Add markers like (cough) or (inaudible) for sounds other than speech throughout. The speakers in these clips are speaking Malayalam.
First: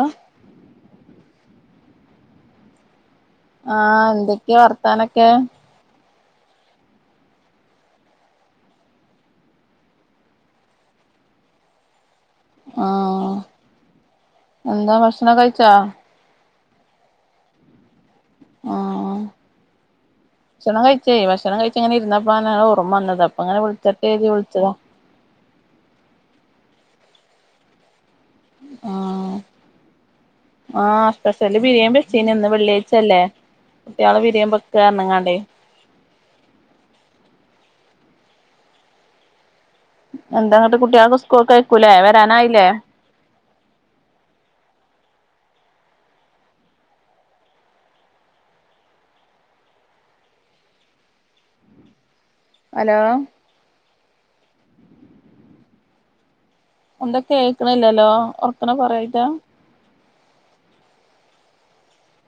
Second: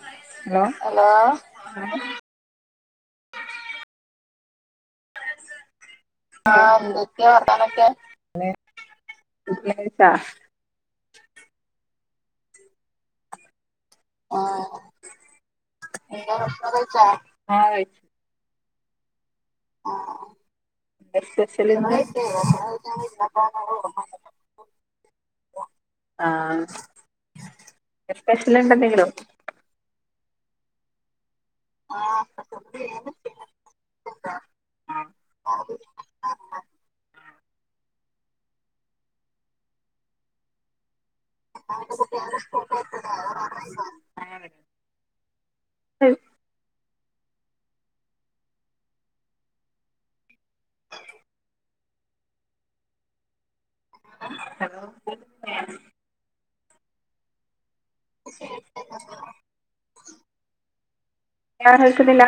ആ ഹലോ ഹലോ (inaudible) ആഹ എന്തൊക്കെയാ വർത്താനൊക്കെ ആഹ എത്തെ വർത്താനൊകെ ന്തൊക്കെയ ആ എന്താ ഭക്ഷണം കഴിച്ചാ? എന്ത ഭഷനകയി (inaudible) ച്ചാ ആഹ കഴച്ച ആഹ എ്പ (inaudible) കഴിച്ച് ഇങ്ങനെ ഇരുന്നപ്പോ അങ്ങനെ ഓർമ്മ വന്നത് അപ്പൊ അങ്ങനെ വിളിച്ചട്ടെ കരുതി വിളിച്ചതാ ആഹ് സ്പെഷ്യല് ആഹ് ആഹ് സ്പെഷ്യല് ബിരിയേണി വെച്ചീനു ഇന്ന് വെള്ളിയാഴ്ല്ലേ കുട്ടിയേള് ബിരിയേണി വെക്കാർഞ്ഞിങ്ങാണ്ടേ എന്താങ്ങട്ട് കുട്ടിയോളൊക്കെ സ്കൂൾക്ക്‌ പോയെര്ക്കൂല്ലേ വരാനായില്ലേ? (unintelligible) ക്ലിയർ ഹലോ ഹലോ ഏഹ് എന്താ കേക്കണില്ലല്ലോ ഒറക്കനെ പറയായിട്ടാ? ല്ലാ കേൾക്കുന്നില്ല?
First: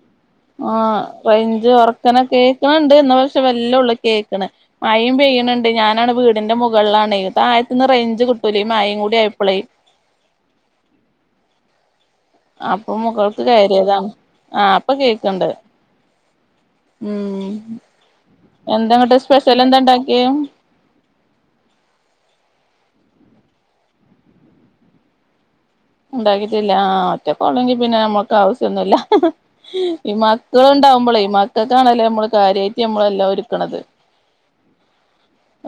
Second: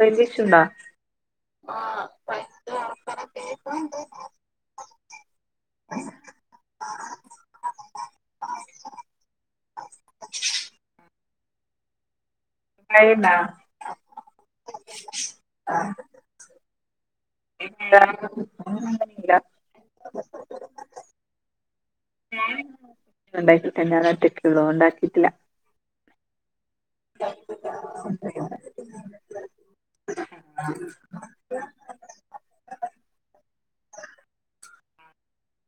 റെയ്ഞ്ച് ഇഷ്യൂ ണ്ട് ആ റെയ്ഞ്ച് ഒറക്കനെ കേക്ക്ണ്ട് ഇന്ന പക്ഷെ മെല്ലോള്ളൂ കേക്കാ ക്ക്‌ണ് മഴീയ് പെയ്യിണ് ഞാനാണ് വീടിന്റെ മുകളിലാണെ. തായത്തിന്ന് റയ്ഞ്ച് കിട്ടൂലേ ഈ മയേകൂടി ആയപ്പളേ. (inaudible) അപ്പൊ മഴയുണ്ടോ മുകൾക്ക് കയറിയതാണ്. ആ ഇപ്പൊ കേക്ക്ണ്ട് ഉം. ഇല്ല, എന്താങ്ങട്ട് സ്പെഷ്യലെന്താണ്ടാക്കിയേ? (inaudible) ഏഹ് ഇണ്ടാക്കിട്ടില്ല ഞാനൊറ്റക്ക്ള്ളതോണ്ട് ഇണ്ടാക്കിയിട്ടില്ല. ഇണ്ടാക്കിട്ടില്ല ആ ഒറ്റൊക്കൊള്ളൊങ്കി പിന്നെ ഞമ്മക്കാവശ്യന്നുല്ല. ഈ മക്കള്ണ്ടാവുമ്പള് മക്കൾക്കാണല്ലോ ഞമ്മള് കാര്യായിട്ട് നമ്മളെല്ലാം ഒരുക്ക്‌ണത്.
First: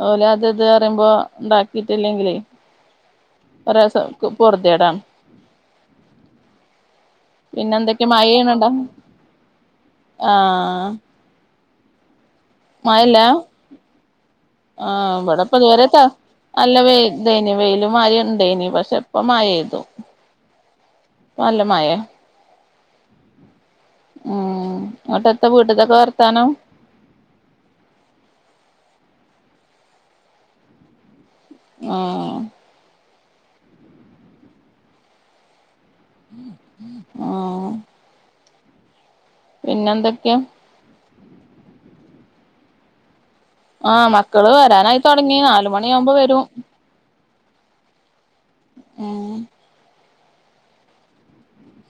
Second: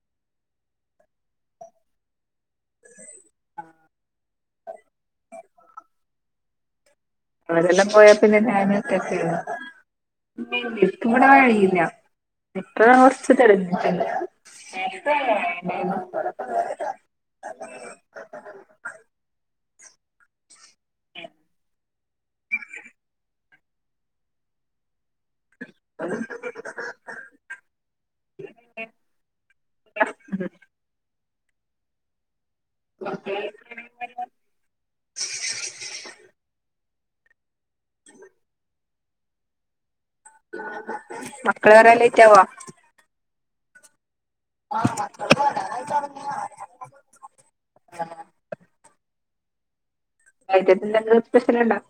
ഓല് അത് ഇത് പറയുമ്പോ ഇണ്ടാക്കിട്ടില്ലെങ്കിലേ കൊറേസോ ഒൽക്ക് പൊർദിയേടാണ്. പിന്നെ അവരെെല്ലാം എന്തൊക്കെ പോയാ പിന്നെ മഴെയ്യ്ണണ്ടോ ഞാനൊറ്റക്കല്ലേള്ളൂ. ആഹ് ഇനിക്ക്ബടെ കഴിയില്ല. ഇപ്പൊ ഞാൻ മഴല്ല കൊറച് തെരക്കിലാ ആഹ് ഇബടെപ്പോ ഇതുവരെ ട്ടാ നല്ല വെയിൽ ദൈനു വെയിലും മഴയും ഉണ്ടൈനി. പക്ഷെ, ഇപ്പൊ മഴെയേ്തു. ഇപ്പൊ നല്ല മയെ ഉം, ഇങ്ങട്ട് എത്ത വീട്ടിത്തൊക്കെ വർത്താനം? വൈകിട്ട് (unintelligible) ആഹ് ആഹ് ഒക്കെ ആഹ്. ഉം. പിന്നെ എന്തൊക്കെ? മക്കള് വരാൻ ലേറ്റാവോ? ആഹ് മക്കള് വരാനായിതൊടങ്ങി നാല്മണിയാവുമ്പോ വരും. ആഹ് ഏഹ് വൈകിട്ടന്തെങ്കിലും സ്പെഷ്യലുണ്ടോ?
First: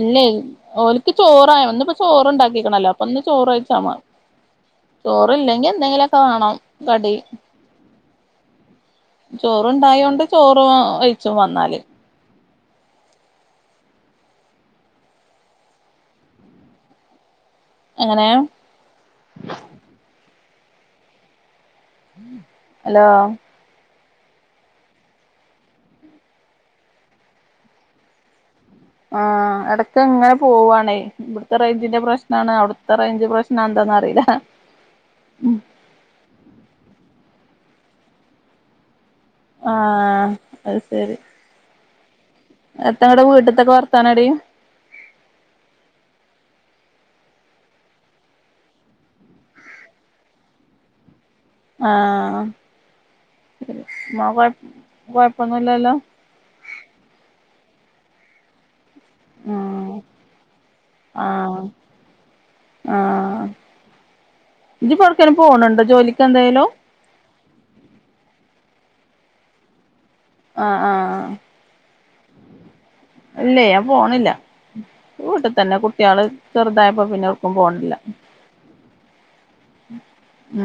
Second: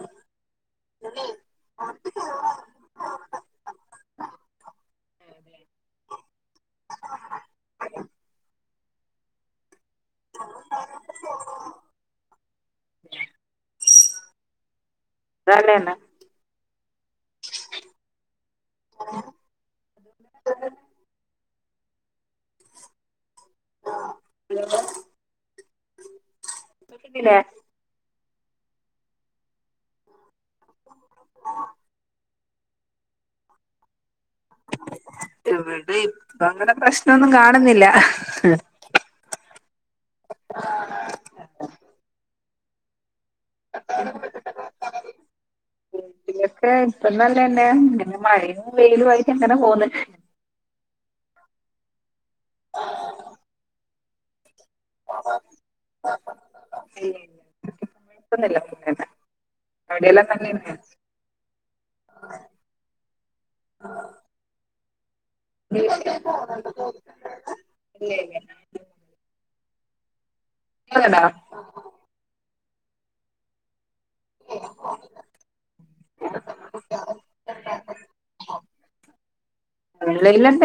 ഇല്ലേയ്, ഓൽക്ക് ചോറായ ഇന്ന്പ്പോ ചോറുണ്ടാക്കിക്ക്‌ണല്ലോ അപ്പൊന്ന് ചോറൈച്ചാ മാ ചോറില്ലെങ്കി എന്തെങ്കിലൊക്കെ വാണം കടി ചോറ്ണ്ടായോണ്ട് ചോറ് വൈയ്ച്ചും വന്നാല്. തന്നെ? എങ്ങനെ? ഹലോ ലോ ഹലോ കേക്കിണ്ട്ല്ലേ ആഹ് എടക്ക്ങ്ങനെ പോവാണേ. ഇവിട്ത്തെ റേഞ്ചിന്റെ പ്രശ്നാണ് അവിട്ത്തെ റേഞ്ച് പ്രശ്നാന്താന്നറിലാ ഇവടീം ഇപ്പോങ്ങനെ പ്രശ്നൊന്നും കാണ്ന്നില്ല. ആ അഹ് സരി എത്ത അവ്ടെ വീട്ട്ത്തോക്കെ വർത്തന ടീ വീട്ടിലൊക്കെ ഇപ്പന്നല്ലതന്നെ ഇങ്ങനെ മഴയും വെയിലു ആയിട്ട് എങ്ങനെ പോകന്ന് ആ (unintelligible) ഉം അടെല്ലാം നല്ലന്നെ ആഹ് ആഹ് ആ ഇജ്ജിപ്പോ എവിടക്കേലും (unintelligible) പോണുണ്ടോ ജോലിക്ക് എന്തേലും ഇല്ലേ ല്ലേ ആ ആ ണ്ടോ ആഹ് ഇല്ല ഞാൻ പോണില്ല വീട്ടിൽ തന്നെ കുട്ടികള് ചെറുതായപ്പോ പിന്നെർക്കും പോണില്ല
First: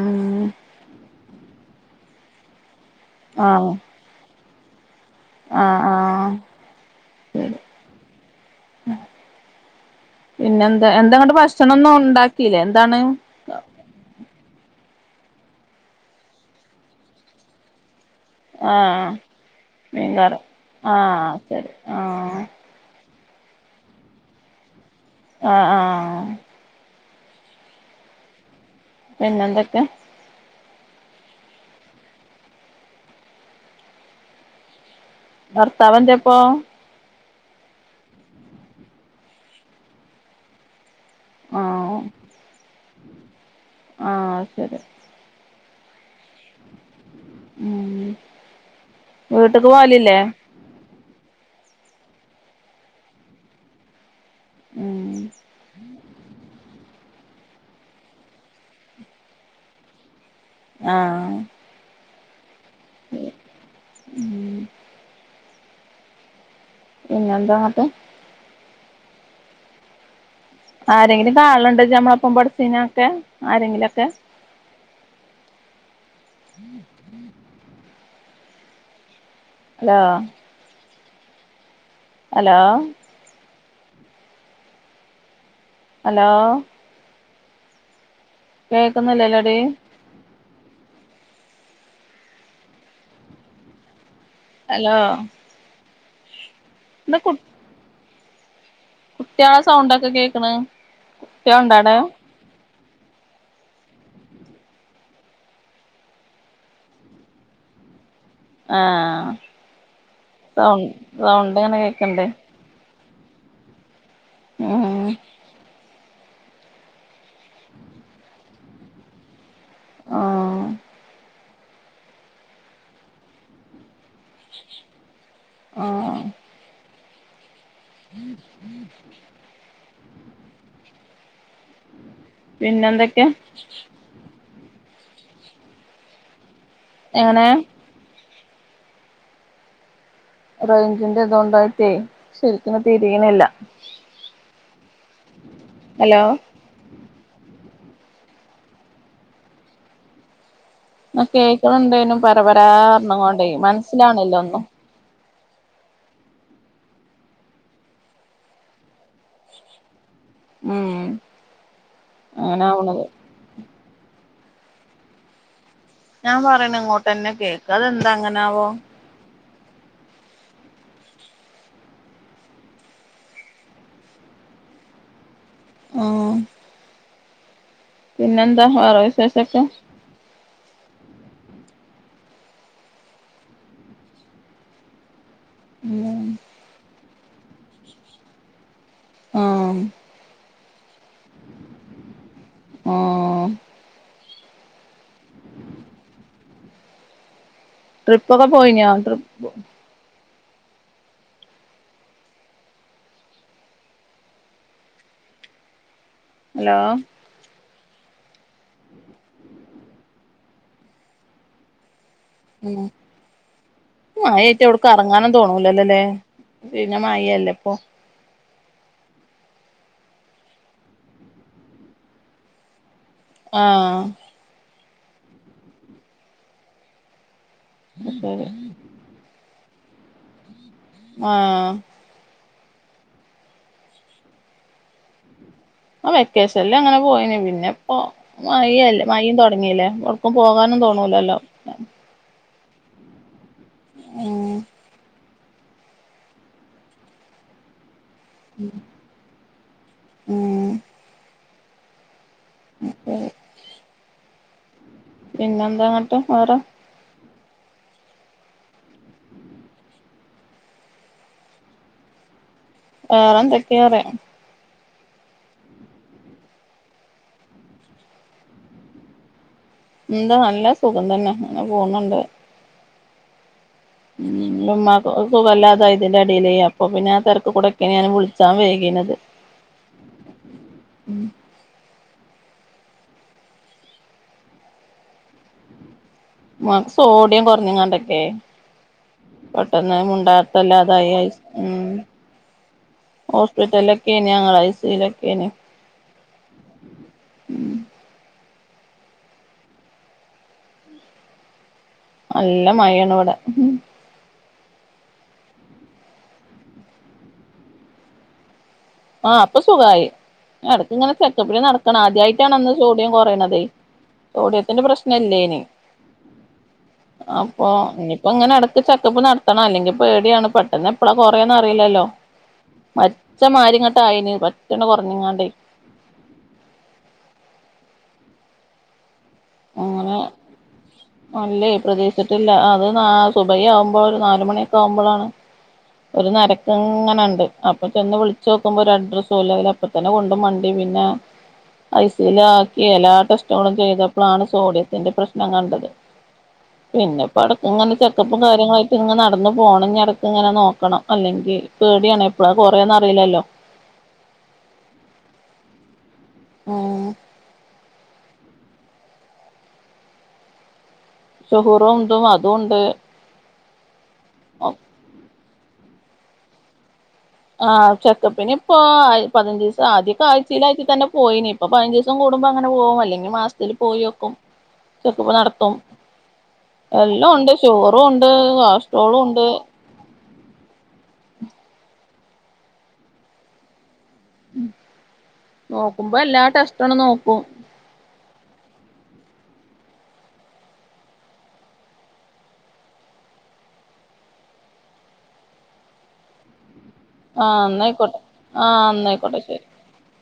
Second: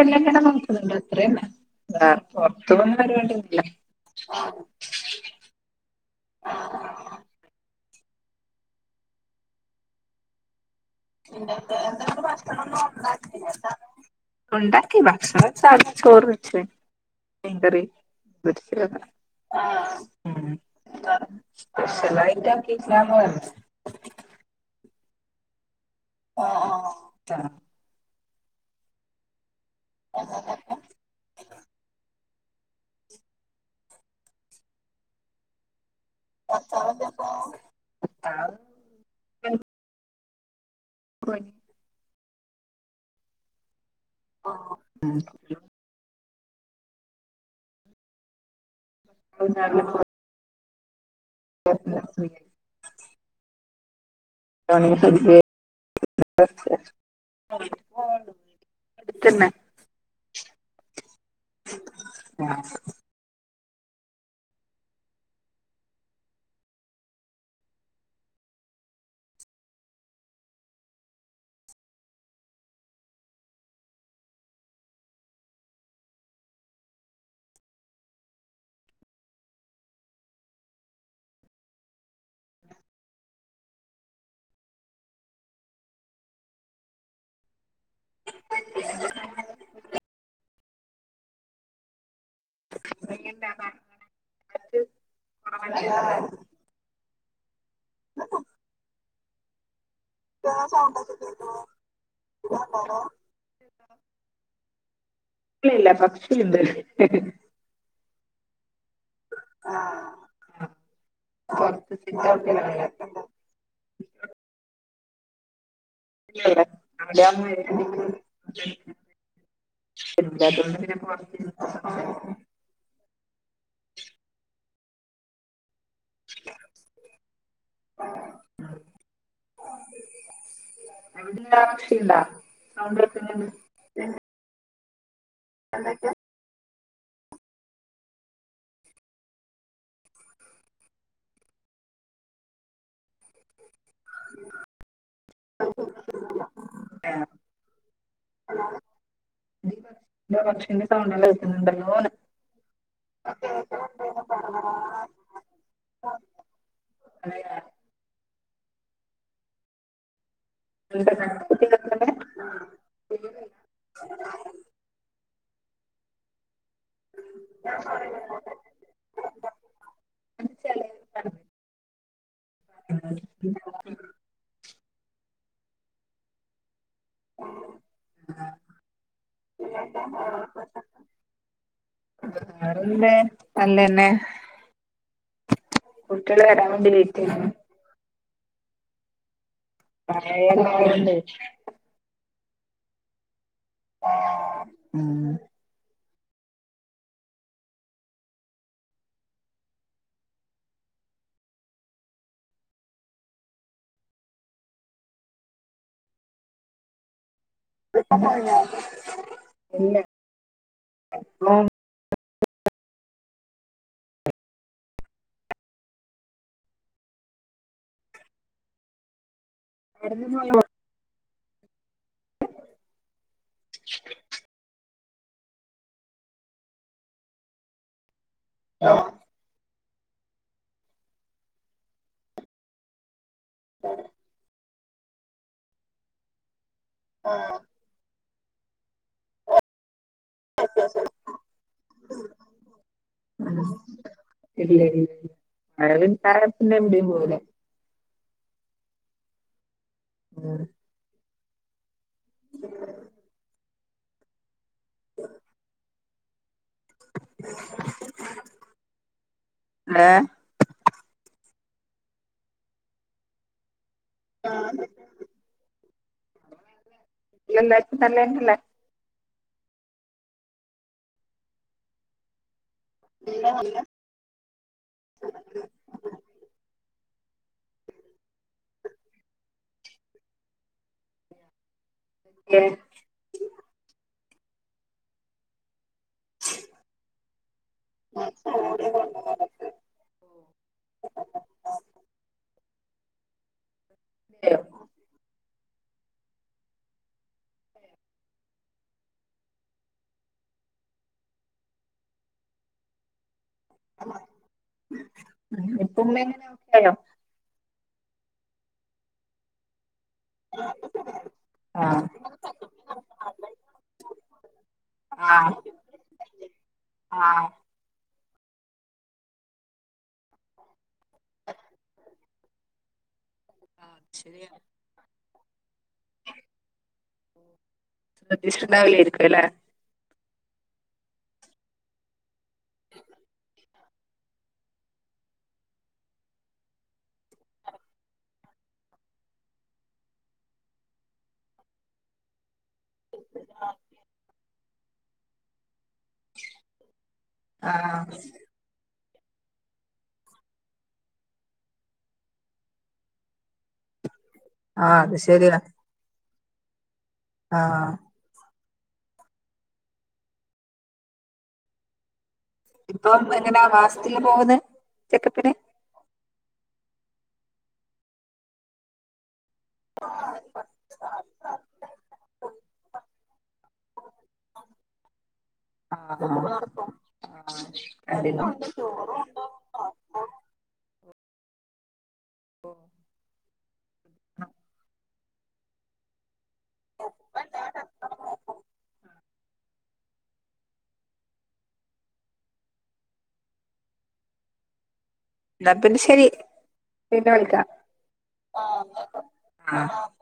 ഉം നോക്കുന്നുണ്ട് അത്രന്നെ പുറത്ത് പോന്ന പരിപാടിന്നുല്ല ആ ആഹ് ഹ് ആ പിന്നെ എന്താ എന്താങ്ങട്ട് ഭക്ഷണോന്നും ഉണ്ടാക്കില്ലേ എന്താണ് (unintelligible) ഉണ്ടാക്കാക്കി ഭക്ഷണം സാധാ ചോറ് വച്ച് മീൻ കറി ആഹ് സ്പെഷലായിട്ട മീൻകറി ആഹ് ശരി ആഹ് (unintelligible) ആ ആഹ് ആ പിന്നെന്തക്കെ (unintelligible) ഭർത്താവെന്തേ പ്പൊ (unintelligible) (unintelligible) ആഹ് ആഹ് ആ ശരി ആഹ് ഉം ഉം വീട്ട്ക്ക് പോലില്ലേ (unintelligible) ഉം (unintelligible) (unintelligible) കോളേജ്ക്ക് പോകൂണ്ട് വടെ അട്തന്നെ ആഹ് (unintelligible) ഏ ഉം പിന്നെന്താ ങ്ങട്ട് ആരെങ്കിലും കാണാലുണ്ടോ ഇജ് നമ്മളെപ്പം പടിച്ചീനിയൊക്കെ ആരെങ്കിലക്കെ (unintelligible) ഹലോ അലോ ഹലോ കേക്കുന്നില്ലല്ലോടീ പിന്നെന്താ ഹലോ (unintelligible) ബടെ കുട്ടി കുട്ട്യാളെ സൗണ്ടോക്കെ കേൾക്ക് ണ് കുട്ടിള്ണ്ടടെ (unintelligible) ഇല്ല കോർച്ച്ണ്ട് ആ സൗ സൗണ്ട് ങ്ങനെ പുറത്ത് കേക്ക്ണ്ട് (unintelligible) ഉം (inaudible) ആഹ് (unintelligible) (inaudible) (inaudible) (inaudible) (unintelligible) പിന്നെന്തെക്കെയാ കേൾക്കുന്നുണ്ട് എന്തെക്കെ എങ്ങനെ റേഞ്ചിന്റെ ഇതുകൊണ്ടായിട്ടേ ശരിക്കിന് തിരിയണില്ല ഹലോ (inaudible) (inaudible) ഞാ കേക്ക്ണ് കേൾക്കുന്നുണ്ടല്ലോന്ന് ണ്ടേനും പരപരാന്ന് കൊണ്ടേ മനസ്സിലാവണില്ലാ ഒന്നും (inaudible) ഉം എന്താ കണക്ക് കുത്തി കേൾക്കുന്നെ? ഓനവ്ണത് ഞാൻ പറയണ ഇങ്ങോട്ടന്നെ കേക്കാ അതെന്താ അങ്ങനാവോ ചിലര് പറഞ്ഞു. (inaudible) ആഹ് പിന്നെന്താ വേറ വിശേഷൊക്കെ വേറെന്തേ നല്ലന്നെ ഉം കുട്ട്യേള് വരാൻ വേണ്ടി ലേറ്റായി ആഹ് പറയല്ല (unintelligible) ഓ (inaudible) ട്രിപ്പ് ഒക്കെ പോയിനോ ഹലോ (unintelligible) ഇല്ലെ (inaudible) മയയായിട്ട് എവിടക്ക് കറങ്ങാനും തോന്നൂലല്ലല്ലേ പിന്നെ മയല്ലേ ഇപ്പൊ (unintelligible) ആഹ് (unintelligible) (inaudible) ആഹ് (inaudible) ആ വെക്കേഷനിൽ അങ്ങനെ പോയിന് പിന്നെ ഇപ്പൊ മഴല്ലേ മഴ തുടങ്ങില്ലേ ഇപ്പ പോകാനും തോന്നൂലല്ലോ ഉം ഇല്ല (unintelligible) (inaudible) ഉം (inaudible) (inaudible) പിന്നെന്താങ്ങട്ട് വേറെ ഏഹ് വേറെന്തക്കയ (unintelligible) നല്ലതന്നല്ലെ എന്താ നല്ല സുഖം തന്നെ അങ്ങനെ പോന്നുണ്ട് (inaudible) ഉമ്മുമാക്ക് സുഖമില്ലാതായി ഇതിൻ്റെ ഇടയിലേ അപ്പൊ പിന്നെ ആ തിരക്ക് കൂടൊക്കെ ഞാൻ വിളിച്ചാൻ വൈകീനത് (inaudible) ഇമ്മക്ക് സോഡിയം കുറഞ്ഞെങ്ങണ്ടക്കേ പെട്ടെന്ന് മുണ്ടാട്ടയില്ലാതായി ഐ സ് മ് ഹോസ്പിറ്റലൊക്കെയാണ് ഞങ്ങള് ഐ സി യൂ ലൊക്കെയന് നല്ല മയയാണിവിടെ ഇപ്പ ഉമ്മ (unintelligible) ആയോ? ആഹ് അപ്പൊ സുഖായി എടക്കിങ്ങനെ ചെക്കപ്പിനു നടക്കണം ആഹ് ആദ്യായിട്ട് ണന്ന് സോഡിയം കൊറയണത് സൊഡിയത്തിന്റെ പ്രശ്നം ആഹ് ഇല്ലെന് ആഹ് അപ്പൊ ഇനിയിപ്പോ ഇങ്ങനെ ഇടക്ക് ചെക്കപ്പ് നടത്തണം അല്ലെങ്കി പേടിയാണ് പെട്ടെന്ന് എപ്പഴാ കൊറയാന്ന് അറിയില്ലല്ലോ മച്ച മാരി ഇങ്ങോട്ടായിന് പെട്ടന്ന് കൊറഞ്ഞിങ്ങാണ്ട്. ശ്രെദ്ധിച്ചോണ്ടാവൂലായിരിക്കും ലേ അങ്ങനെ അല്ലേ പ്രതീഷിച്ചിട്ടില്ല അത് നാ സുബൈ ആവുമ്പോൾ ഒരു നാലുമണിയൊക്കെ ആവുമ്പോഴാണ് ഒരു നരക്കിങ്ങനണ്ട് അപ്പൊ ചെന്ന് വിളിച്ചു നോക്കുമ്പോ ഒരു അഡ്രസ്സുല്ല അ അപ്പ തന്നെ കൊണ്ട് മണ്ടി പിന്നെ ഐ സി യൂ ല് ആ എല്ലാ ടെസ്റ്റുകളും ചെയ്തപ്പോഴാണ് സോഡിയത്തിന്റെ പ്രശ്നം കണ്ടത്. പിന്നെ പ്പാ ഇടക്ക് ഇങ്ങനെ ആഹ് ചെക്കപ്പും കാര്യങ്ങളായി ഇങ്ങ് നടന്ന് പോകണങ്കിലിടക്കിങ്ങനെ നോക്കണം അല്ലെങ്കിൽ പേടിയാണ് എപ്പോളാ കുറയുന്നേ അറിയില്ലല്ലോ ആഹ് അത് ശരിയാ മ് ആഹ് ഷുഗറും ധും അതുംണ്ട് അപ്പം എങ്ങനെയ മാസത്തില് പോകുന്നത് ചെക്കപ്പിന് ആഹ് ചെക്കപ്പിനിപ്പോ ആ പതിനഞ്ച് ആദ്യൊക്കെ ആഴ്ചയിൽ ആഴ്ച്ചേതന്നെ പോയിനി. ഇപ്പൊ പതിനഞ്ച് ദിവസം കൂടുമ്പോ അങ്ങനെ പോകും അല്ലെങ്കിൽ മാസത്തില് പോയി വെക്കും ചെക്കപ്പ് നടത്തും. ആഹ് എല്ലാം ഉണ്ട് ഷുഗറും ഉണ്ട്, അതിന് കൊളസ്ട്രോളും ഉണ്ട് നോക്കുമ്പോ എല്ലാ ടെസ്റ്റണ് നോക്കും. എന്ന പിന്നെ ശരി പിന്നെ ആ വിളിക്ക എന്നായിക്കോട്ടെ ആ എന്നായിക്കോട്ടെ ശരി ആഹ്.